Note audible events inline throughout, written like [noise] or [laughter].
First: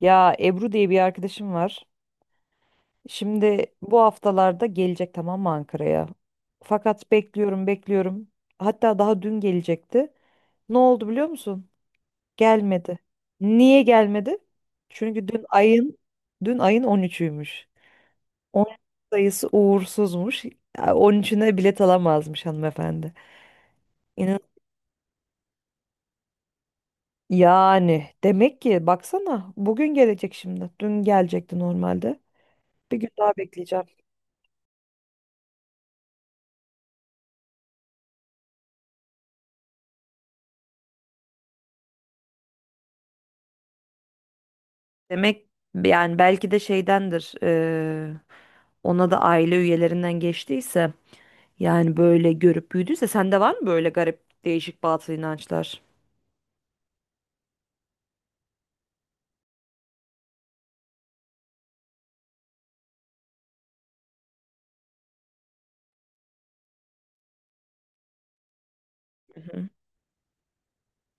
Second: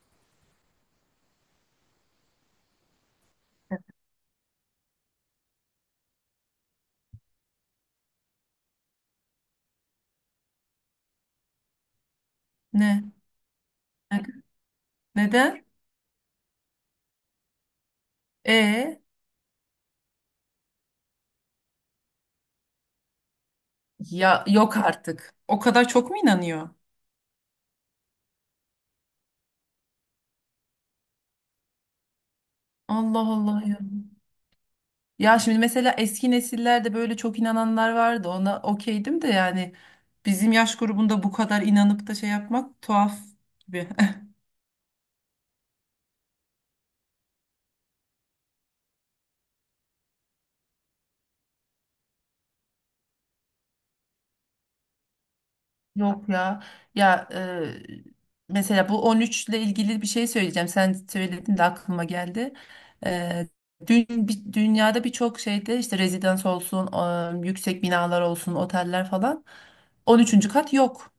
Ya Ebru diye bir arkadaşım var. Şimdi bu haftalarda gelecek, tamam mı, Ankara'ya? Fakat bekliyorum. Hatta daha dün gelecekti. Ne oldu biliyor musun? Gelmedi. Ne? Niye Ne- gelmedi? Çünkü dün Neden? ayın dün ayın 13'üymüş. 13 E sayısı uğursuzmuş. Ya, 13'üne bilet alamazmış hanımefendi. İnan Ya yok artık. O kadar çok mu inanıyor? yani demek ki baksana bugün gelecek şimdi. Dün gelecekti normalde. Bir gün Allah daha Allah ya. bekleyeceğim. Ya şimdi mesela eski nesillerde böyle çok inananlar vardı. Ona okeydim de, yani bizim yaş grubunda bu kadar inanıp da şey yapmak tuhaf gibi. Demek yani belki de şeydendir, ona da aile üyelerinden geçtiyse, yani böyle görüp büyüdüyse, sende var mı böyle garip değişik batıl inançlar? Yok ya. Ya, mesela bu 13 ile ilgili bir şey söyleyeceğim. Sen söyledin de aklıma geldi. E, Dün dünyada birçok şeyde işte rezidans olsun, yüksek binalar olsun, oteller Hı falan hı. 13. kat yok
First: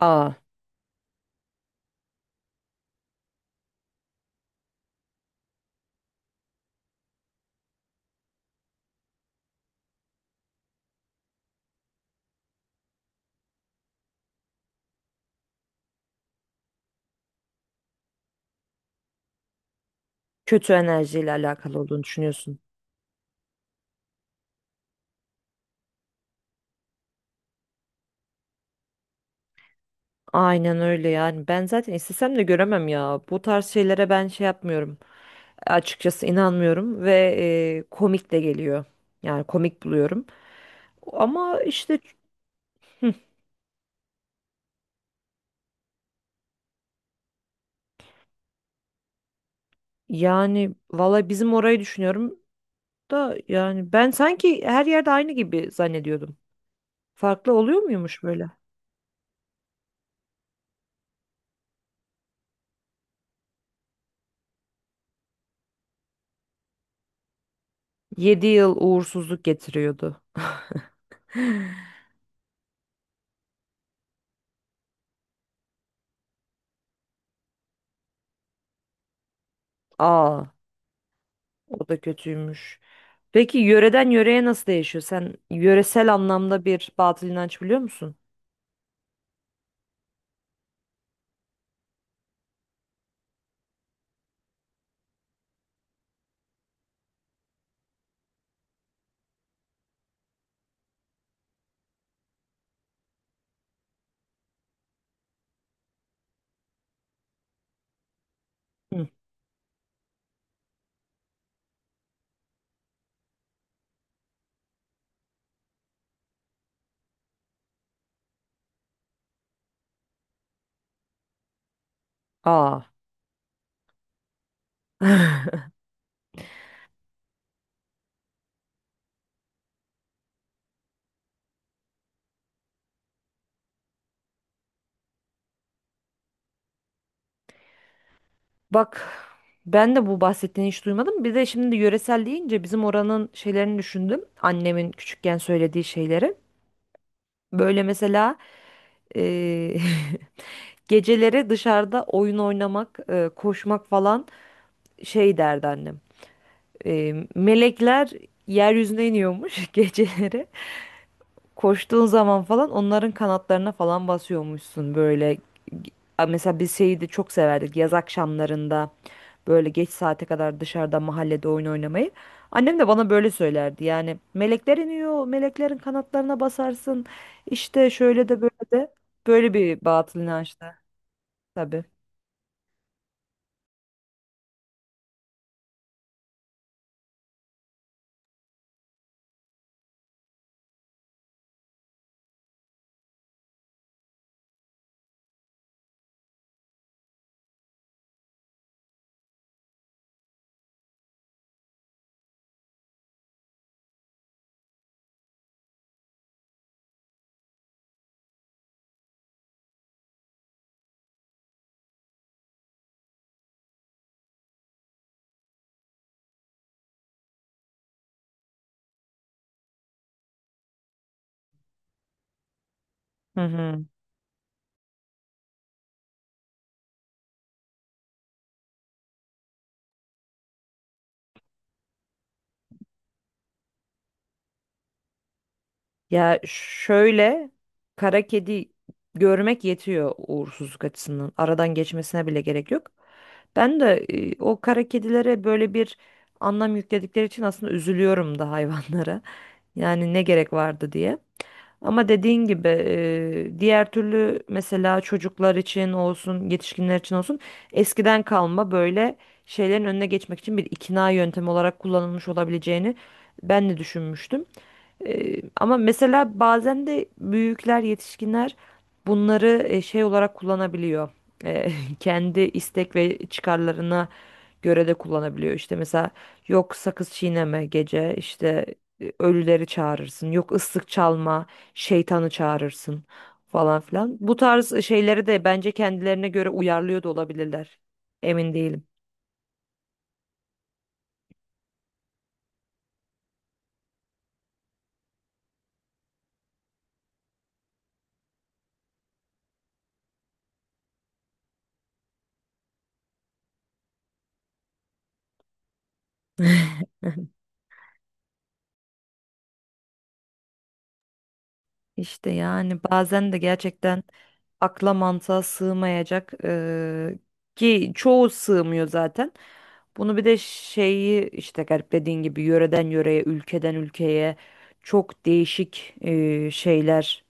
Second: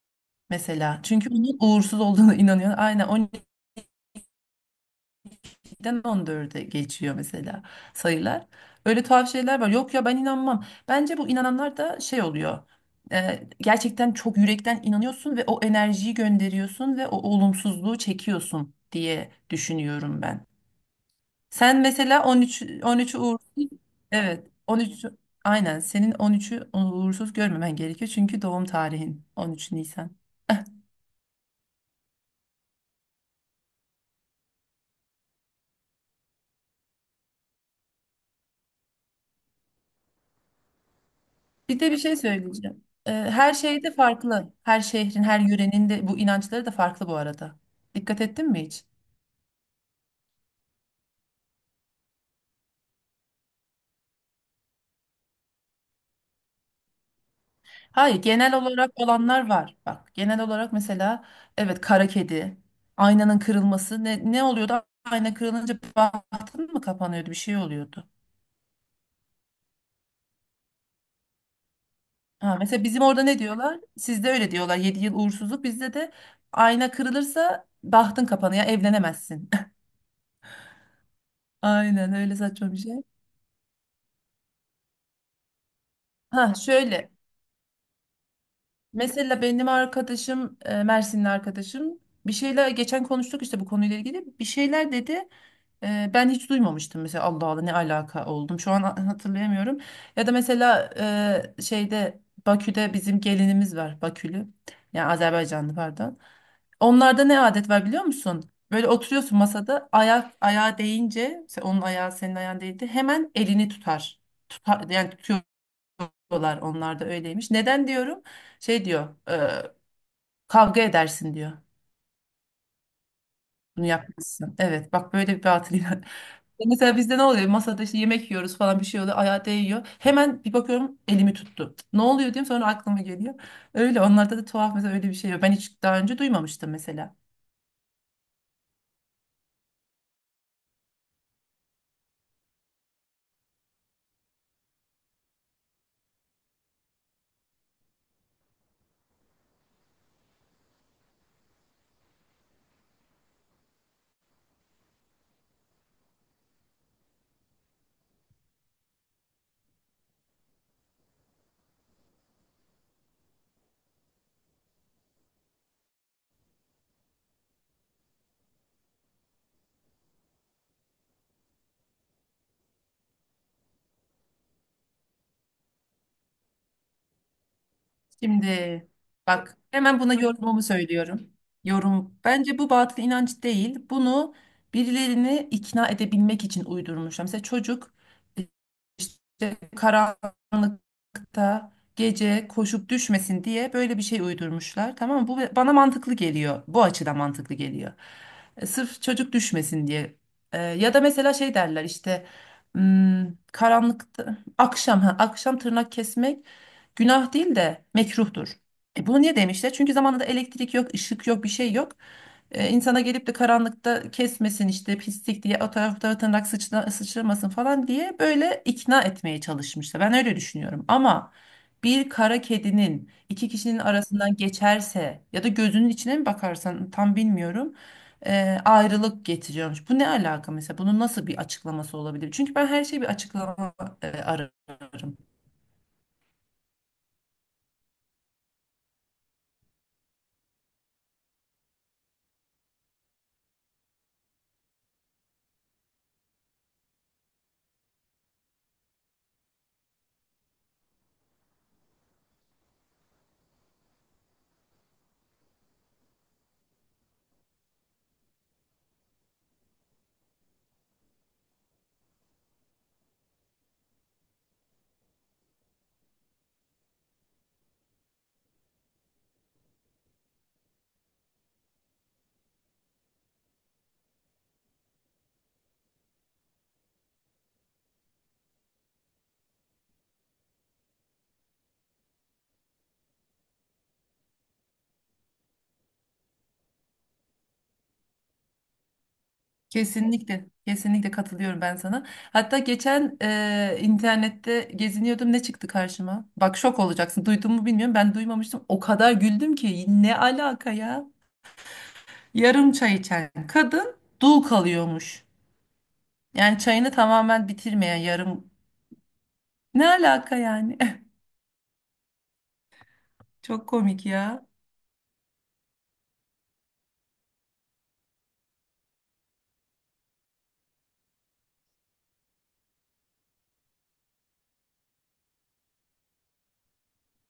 Aa, mesela. Çünkü onun uğursuz olduğunu [laughs] inanıyor. Aynen 7'den 14'e geçiyor mesela sayılar. Öyle tuhaf şeyler var. Yok ya, ben inanmam. Bence bu inananlar da şey oluyor. Gerçekten çok yürekten inanıyorsun ve o enerjiyi gönderiyorsun ve o olumsuzluğu çekiyorsun diye düşünüyorum ben. kötü enerjiyle alakalı Sen olduğunu mesela düşünüyorsun. 13, 13'ü uğursuz, evet, 13, aynen senin 13'ü uğursuz görmemen gerekiyor çünkü doğum tarihin 13 Nisan. [laughs] Aynen öyle yani, ben zaten istesem de göremem ya. Bu tarz şeylere ben şey yapmıyorum, açıkçası inanmıyorum ve komik de geliyor, yani komik buluyorum, ama Bir de bir işte. şey söyleyeceğim. Hı. Her şeyde farklı. Her şehrin, her yörenin de bu inançları da farklı bu arada. Dikkat ettin mi hiç? Yani valla bizim orayı düşünüyorum da, yani ben sanki her yerde aynı gibi zannediyordum. Farklı oluyor Hayır, muymuş böyle? genel olarak olanlar var. Bak, genel olarak mesela evet, kara kedi, aynanın kırılması ne oluyordu? Ayna kırılınca bahtın mı kapanıyordu? Bir şey oluyordu. 7 yıl uğursuzluk getiriyordu. Ha, mesela bizim orada ne diyorlar? Sizde öyle diyorlar. 7 yıl uğursuzluk bizde de ayna kırılırsa bahtın kapanıyor, evlenemezsin. Aa, [laughs] o da Aynen öyle saçma bir kötüymüş. şey. Peki yöreden yöreye nasıl değişiyor? Sen yöresel Ha, anlamda bir şöyle. batıl inanç biliyor musun? Mesela benim arkadaşım, Mersinli arkadaşım, bir şeyler geçen konuştuk işte bu konuyla ilgili bir şeyler dedi. Ben hiç duymamıştım mesela. Allah Allah, ne alaka oldum şu an, hatırlayamıyorum. Ya da mesela şeyde, Bakü'de bizim gelinimiz var, Bakülü, yani Azerbaycanlı pardon. Onlarda ne adet var biliyor musun? Böyle Hı. oturuyorsun masada ayak ayağa değince onun ayağı senin ayağın değdi, hemen elini tutar. Tutar, yani tutuyorlar, onlar da öyleymiş. Neden diyorum? Şey diyor. Kavga edersin diyor. Aa. Bunu yapmazsan. Evet, bak, böyle bir batıl [laughs] [laughs] Mesela bizde ne oluyor? Masada işte yemek yiyoruz falan, bir şey oluyor. Ayağı değiyor. Hemen bir bakıyorum, elimi tuttu. Ne oluyor diyeyim, sonra aklıma geliyor. Öyle onlarda da tuhaf, mesela öyle bir şey yok. Ben hiç daha önce duymamıştım mesela. Bak, ben de bu bahsettiğini hiç duymadım. Bir de şimdi yöresel deyince bizim oranın şeylerini düşündüm. Annemin küçükken söylediği şeyleri. Böyle mesela eee, [laughs] geceleri dışarıda oyun oynamak, koşmak falan, şey derdi annem. Melekler yeryüzüne iniyormuş [laughs] geceleri. Koştuğun zaman falan onların kanatlarına falan basıyormuşsun böyle. A, mesela biz şeyi de çok severdik, yaz akşamlarında böyle geç saate kadar dışarıda mahallede oyun oynamayı. Annem de bana böyle söylerdi yani, melekler iniyor, meleklerin kanatlarına basarsın işte, şöyle de böyle Şimdi, de, böyle bak, bir hemen buna batıl yorumumu inançta. söylüyorum. Tabii. Yorum. Bence bu batıl inanç değil. Bunu birilerini ikna edebilmek için uydurmuşlar. Mesela çocuk işte karanlıkta gece koşup düşmesin diye böyle bir şey uydurmuşlar. Tamam mı? Bu bana mantıklı geliyor. Bu açıdan mantıklı geliyor. Sırf çocuk düşmesin diye. Ya da mesela şey derler işte, hmm, karanlıkta akşam tırnak kesmek günah değil de mekruhtur. E bunu niye demişler? Çünkü zamanında elektrik yok, ışık yok, bir şey yok. İnsana gelip de karanlıkta kesmesin işte, pislik diye o taraf bu tarafa tırnak sıçramasın falan diye böyle ikna etmeye çalışmışlar. Ben öyle düşünüyorum ama bir kara kedinin Hı iki kişinin hı. arasından geçerse ya da gözünün içine mi bakarsan, tam bilmiyorum, ayrılık getiriyormuş. Bu ne alaka mesela? Bunun nasıl bir açıklaması olabilir? Çünkü ben her şeyi bir açıklama ararım. Ya şöyle, kara kedi görmek yetiyor uğursuzluk açısından. Aradan geçmesine bile gerek yok. Ben de o kara kedilere böyle bir anlam yükledikleri için aslında üzülüyorum da hayvanlara. [laughs] Yani ne gerek vardı diye. Ama dediğin gibi, diğer türlü mesela çocuklar için olsun, yetişkinler için olsun, eskiden kalma böyle şeylerin önüne geçmek için bir ikna yöntemi olarak kullanılmış olabileceğini ben de düşünmüştüm. Ama mesela bazen de büyükler, yetişkinler bunları şey olarak kullanabiliyor. Ee, [laughs] kendi istek ve çıkarlarına göre de kullanabiliyor. İşte mesela, yok sakız çiğneme gece, işte ölüleri çağırırsın, yok ıslık çalma, şeytanı çağırırsın falan filan. Bu tarz şeyleri de bence kendilerine göre uyarlıyor da olabilirler. Emin değilim. Kesinlikle, kesinlikle katılıyorum ben sana. Hatta geçen internette geziniyordum, ne çıktı karşıma? Bak, şok olacaksın. Duydun mu bilmiyorum. Ben duymamıştım. O kadar güldüm ki, ne alaka ya? Yarım çay içen kadın dul kalıyormuş. Yani çayını tamamen bitirmeyen, yarım. Ne alaka yani? [laughs] İşte yani bazen de Çok gerçekten komik ya. akla mantığa sığmayacak ki çoğu sığmıyor zaten. Bunu bir de şeyi işte gariplediğin gibi, yöreden yöreye, ülkeden ülkeye çok değişik şeyler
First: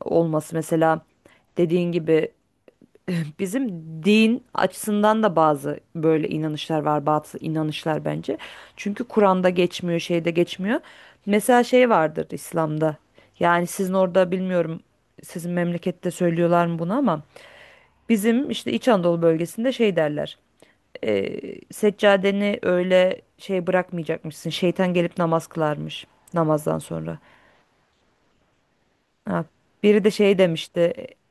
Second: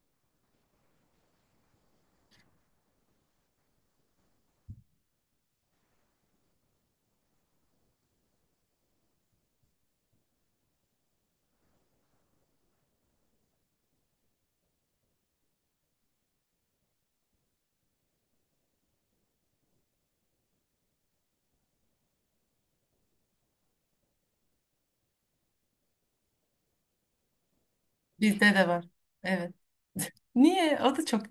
olması. Mesela dediğin gibi, [laughs] bizim din açısından da bazı böyle inanışlar var, bazı inanışlar bence. Çünkü Kur'an'da geçmiyor, şeyde geçmiyor. Mesela şey vardır İslam'da. Yani sizin orada bilmiyorum, sizin memlekette söylüyorlar mı bunu, ama bizim işte İç Anadolu bölgesinde şey derler. E, seccadeni öyle şey bırakmayacakmışsın. Şeytan gelip namaz kılarmış namazdan sonra. Bizde de var. Ha, Evet. biri de şey Niye? demişti. O da çok.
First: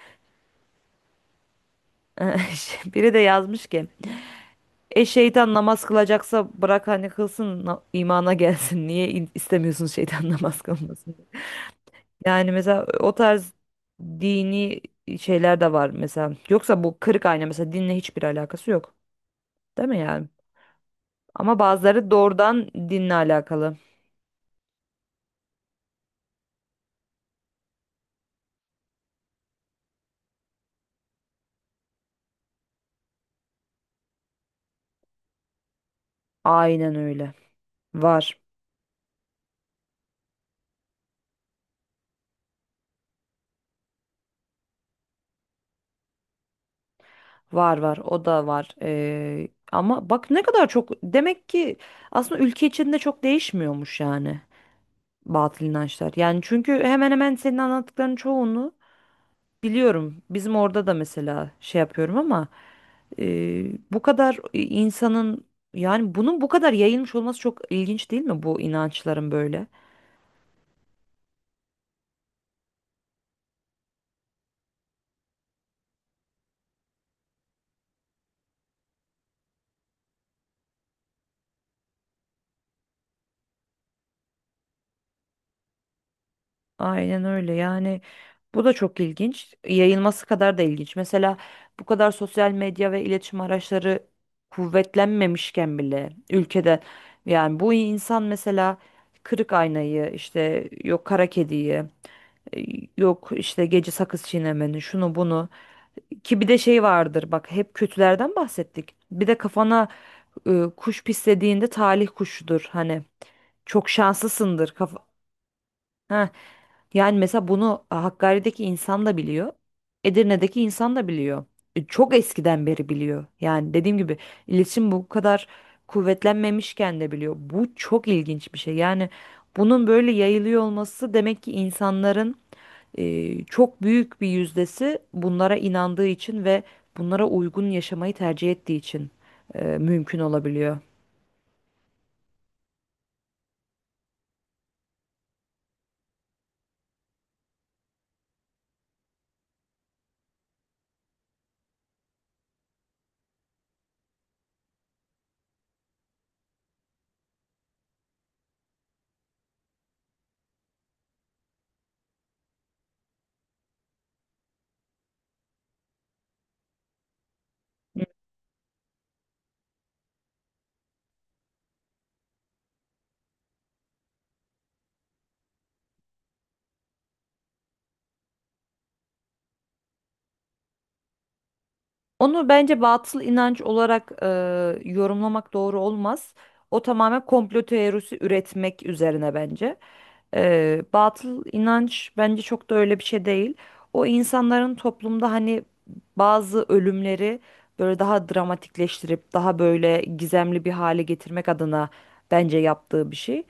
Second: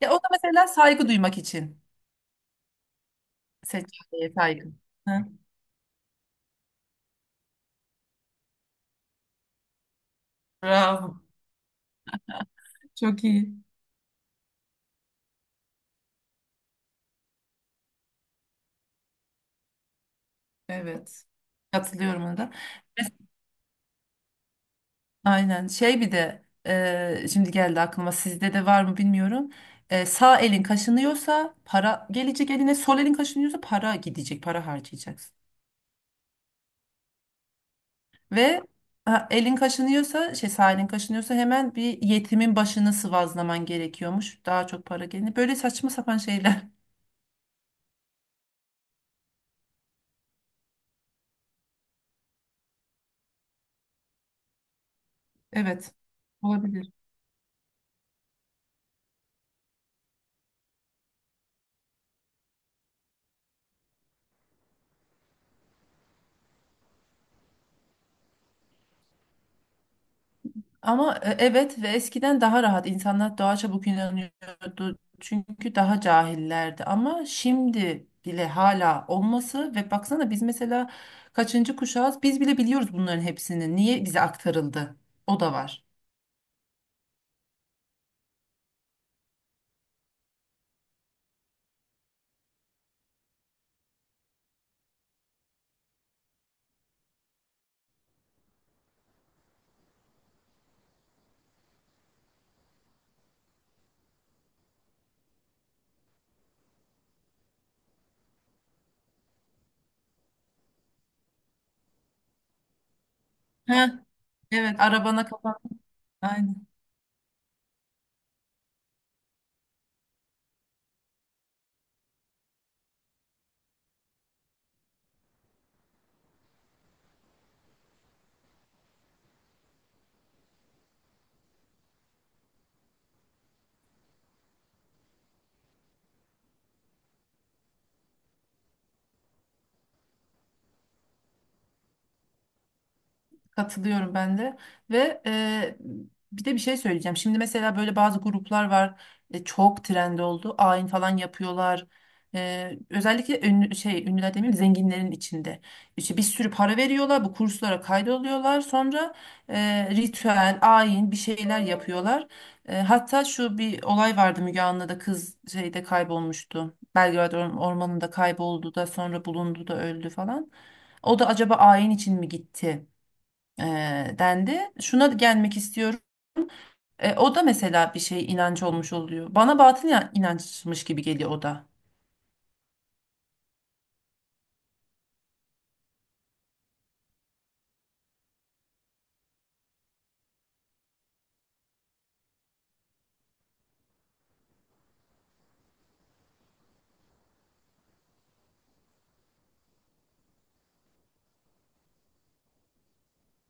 Ya, o da mesela saygı duymak için. [laughs] Biri de yazmış ki, Seçeneğe saygı. e Hı. şeytan namaz kılacaksa bırak hani kılsın, imana gelsin. [laughs] Niye istemiyorsun şeytan [laughs] namaz kılmasını? Bravo. Yani mesela o Çok tarz iyi. dini şeyler de var mesela. Yoksa bu kırık ayna mesela dinle hiçbir alakası yok. Değil mi yani? Evet. Ama bazıları Katılıyorum ona da. doğrudan dinle Mes- alakalı. Aynen. Şey bir de, şimdi geldi aklıma, sizde de var mı bilmiyorum. Sağ elin kaşınıyorsa para gelecek eline, sol elin kaşınıyorsa para gidecek, para harcayacaksın. Aynen öyle. Var. Ve ha, elin kaşınıyorsa, şey, sağ elin kaşınıyorsa hemen bir yetimin başını sıvazlaman gerekiyormuş. Daha çok para gelir. Böyle saçma sapan şeyler. Var. O da var. Ama bak ne kadar çok, demek ki aslında ülke içinde çok değişmiyormuş yani batıl Evet. inançlar. Yani çünkü Olabilir. hemen hemen senin anlattıkların çoğunu biliyorum bizim orada da. Mesela şey yapıyorum ama bu kadar insanın, yani bunun bu kadar yayılmış olması çok ilginç değil mi, bu inançların böyle? Ama evet, ve eskiden daha rahat insanlar daha çabuk inanıyordu. Çünkü daha cahillerdi. Ama şimdi bile hala olması, ve baksana, biz mesela kaçıncı kuşağız, biz bile biliyoruz bunların hepsini. Niye bize aktarıldı? O da var. Aynen öyle yani, bu da çok ilginç, yayılması kadar da ilginç. Mesela bu kadar sosyal medya ve iletişim araçları kuvvetlenmemişken bile ülkede, yani bu insan mesela, kırık aynayı, işte yok kara kediyi, e, yok işte gece sakız çiğnemenin şunu bunu. Ki bir de şey vardır bak, hep kötülerden bahsettik. Bir de kafana kuş pislediğinde talih kuşudur hani. Çok Ha, şanslısındır. evet. Kaf— Arabana kapan. ha, Aynen. yani mesela bunu Hakkari'deki insan da biliyor. Edirne'deki insan da biliyor. E, çok eskiden beri biliyor. Yani dediğim gibi, iletişim bu kadar kuvvetlenmemişken de biliyor. Bu çok ilginç bir şey. Yani bunun böyle yayılıyor olması, demek ki insanların çok büyük bir yüzdesi bunlara inandığı için ve bunlara uygun yaşamayı tercih ettiği için mümkün olabiliyor. Katılıyorum ben de, ve bir de bir şey söyleyeceğim. Şimdi mesela böyle bazı gruplar var, çok trend oldu. Ayin falan yapıyorlar. Özellikle ünlü, şey, ünlüler demeyeyim, zenginlerin içinde. İşte bir sürü para veriyorlar, bu kurslara kaydoluyorlar. Sonra ritüel, ayin bir şeyler yapıyorlar. Hatta şu bir olay vardı, Müge Anlı'da kız şeyde kaybolmuştu. Belgrad ormanında kayboldu, da sonra bulundu, da öldü falan. O da acaba ayin için mi gitti, e, dendi. Şuna gelmek istiyorum. O da mesela bir şey, inanç olmuş oluyor. Bana batıl inançmış gibi geliyor o da. Onu bence batıl inanç olarak yorumlamak doğru olmaz. O tamamen komplo teorisi üretmek üzerine bence. E, batıl inanç bence çok da öyle bir şey değil. O insanların toplumda hani bazı ölümleri böyle daha dramatikleştirip daha böyle gizemli bir hale getirmek adına bence yaptığı bir şey.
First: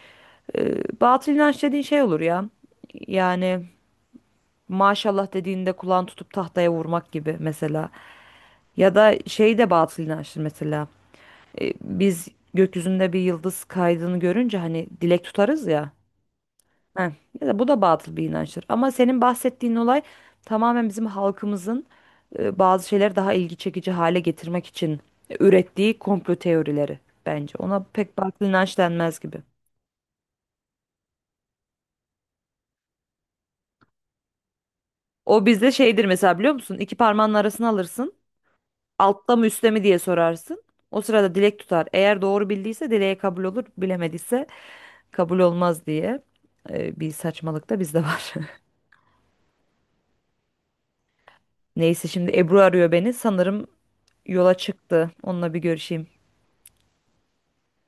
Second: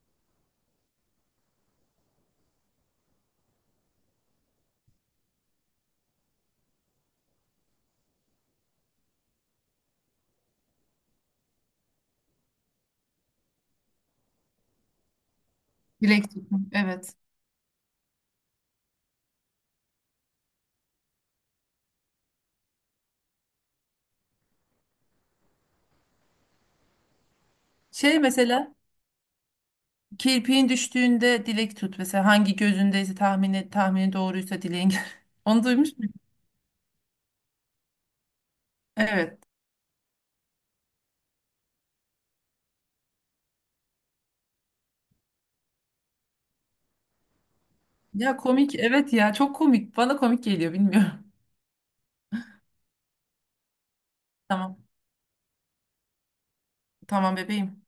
E, batıl inanç dediğin şey olur ya. Yani maşallah dediğinde kulağını tutup tahtaya vurmak gibi mesela. Ya da şey de batıl inançtır mesela. E, biz gökyüzünde bir yıldız kaydığını görünce hani dilek tutarız ya. Dilek tutmak. Heh, Evet. ya da bu da batıl bir inançtır. Ama senin bahsettiğin olay tamamen bizim halkımızın bazı şeyleri daha ilgi çekici hale getirmek için ürettiği komplo teorileri bence. Ona pek Şey batıl mesela, inanç denmez gibi. kirpiğin düştüğünde dilek tut. Mesela hangi gözündeyse tahmini, tahmini doğruysa dileğin. O [laughs] Onu bizde duymuş şeydir muydun? mesela, biliyor musun? İki parmağının arasına alırsın. Altta Evet. mı üstte mi diye sorarsın. O sırada dilek tutar. Eğer doğru bildiyse dileğe kabul olur. Bilemediyse kabul olmaz diye bir saçmalık da bizde var. Ya, komik. Evet ya, çok komik. Bana komik geliyor, bilmiyorum. [laughs] Neyse, şimdi Ebru arıyor beni. Sanırım [laughs] yola Tamam. çıktı. Onunla bir görüşeyim. Tamam bebeğim.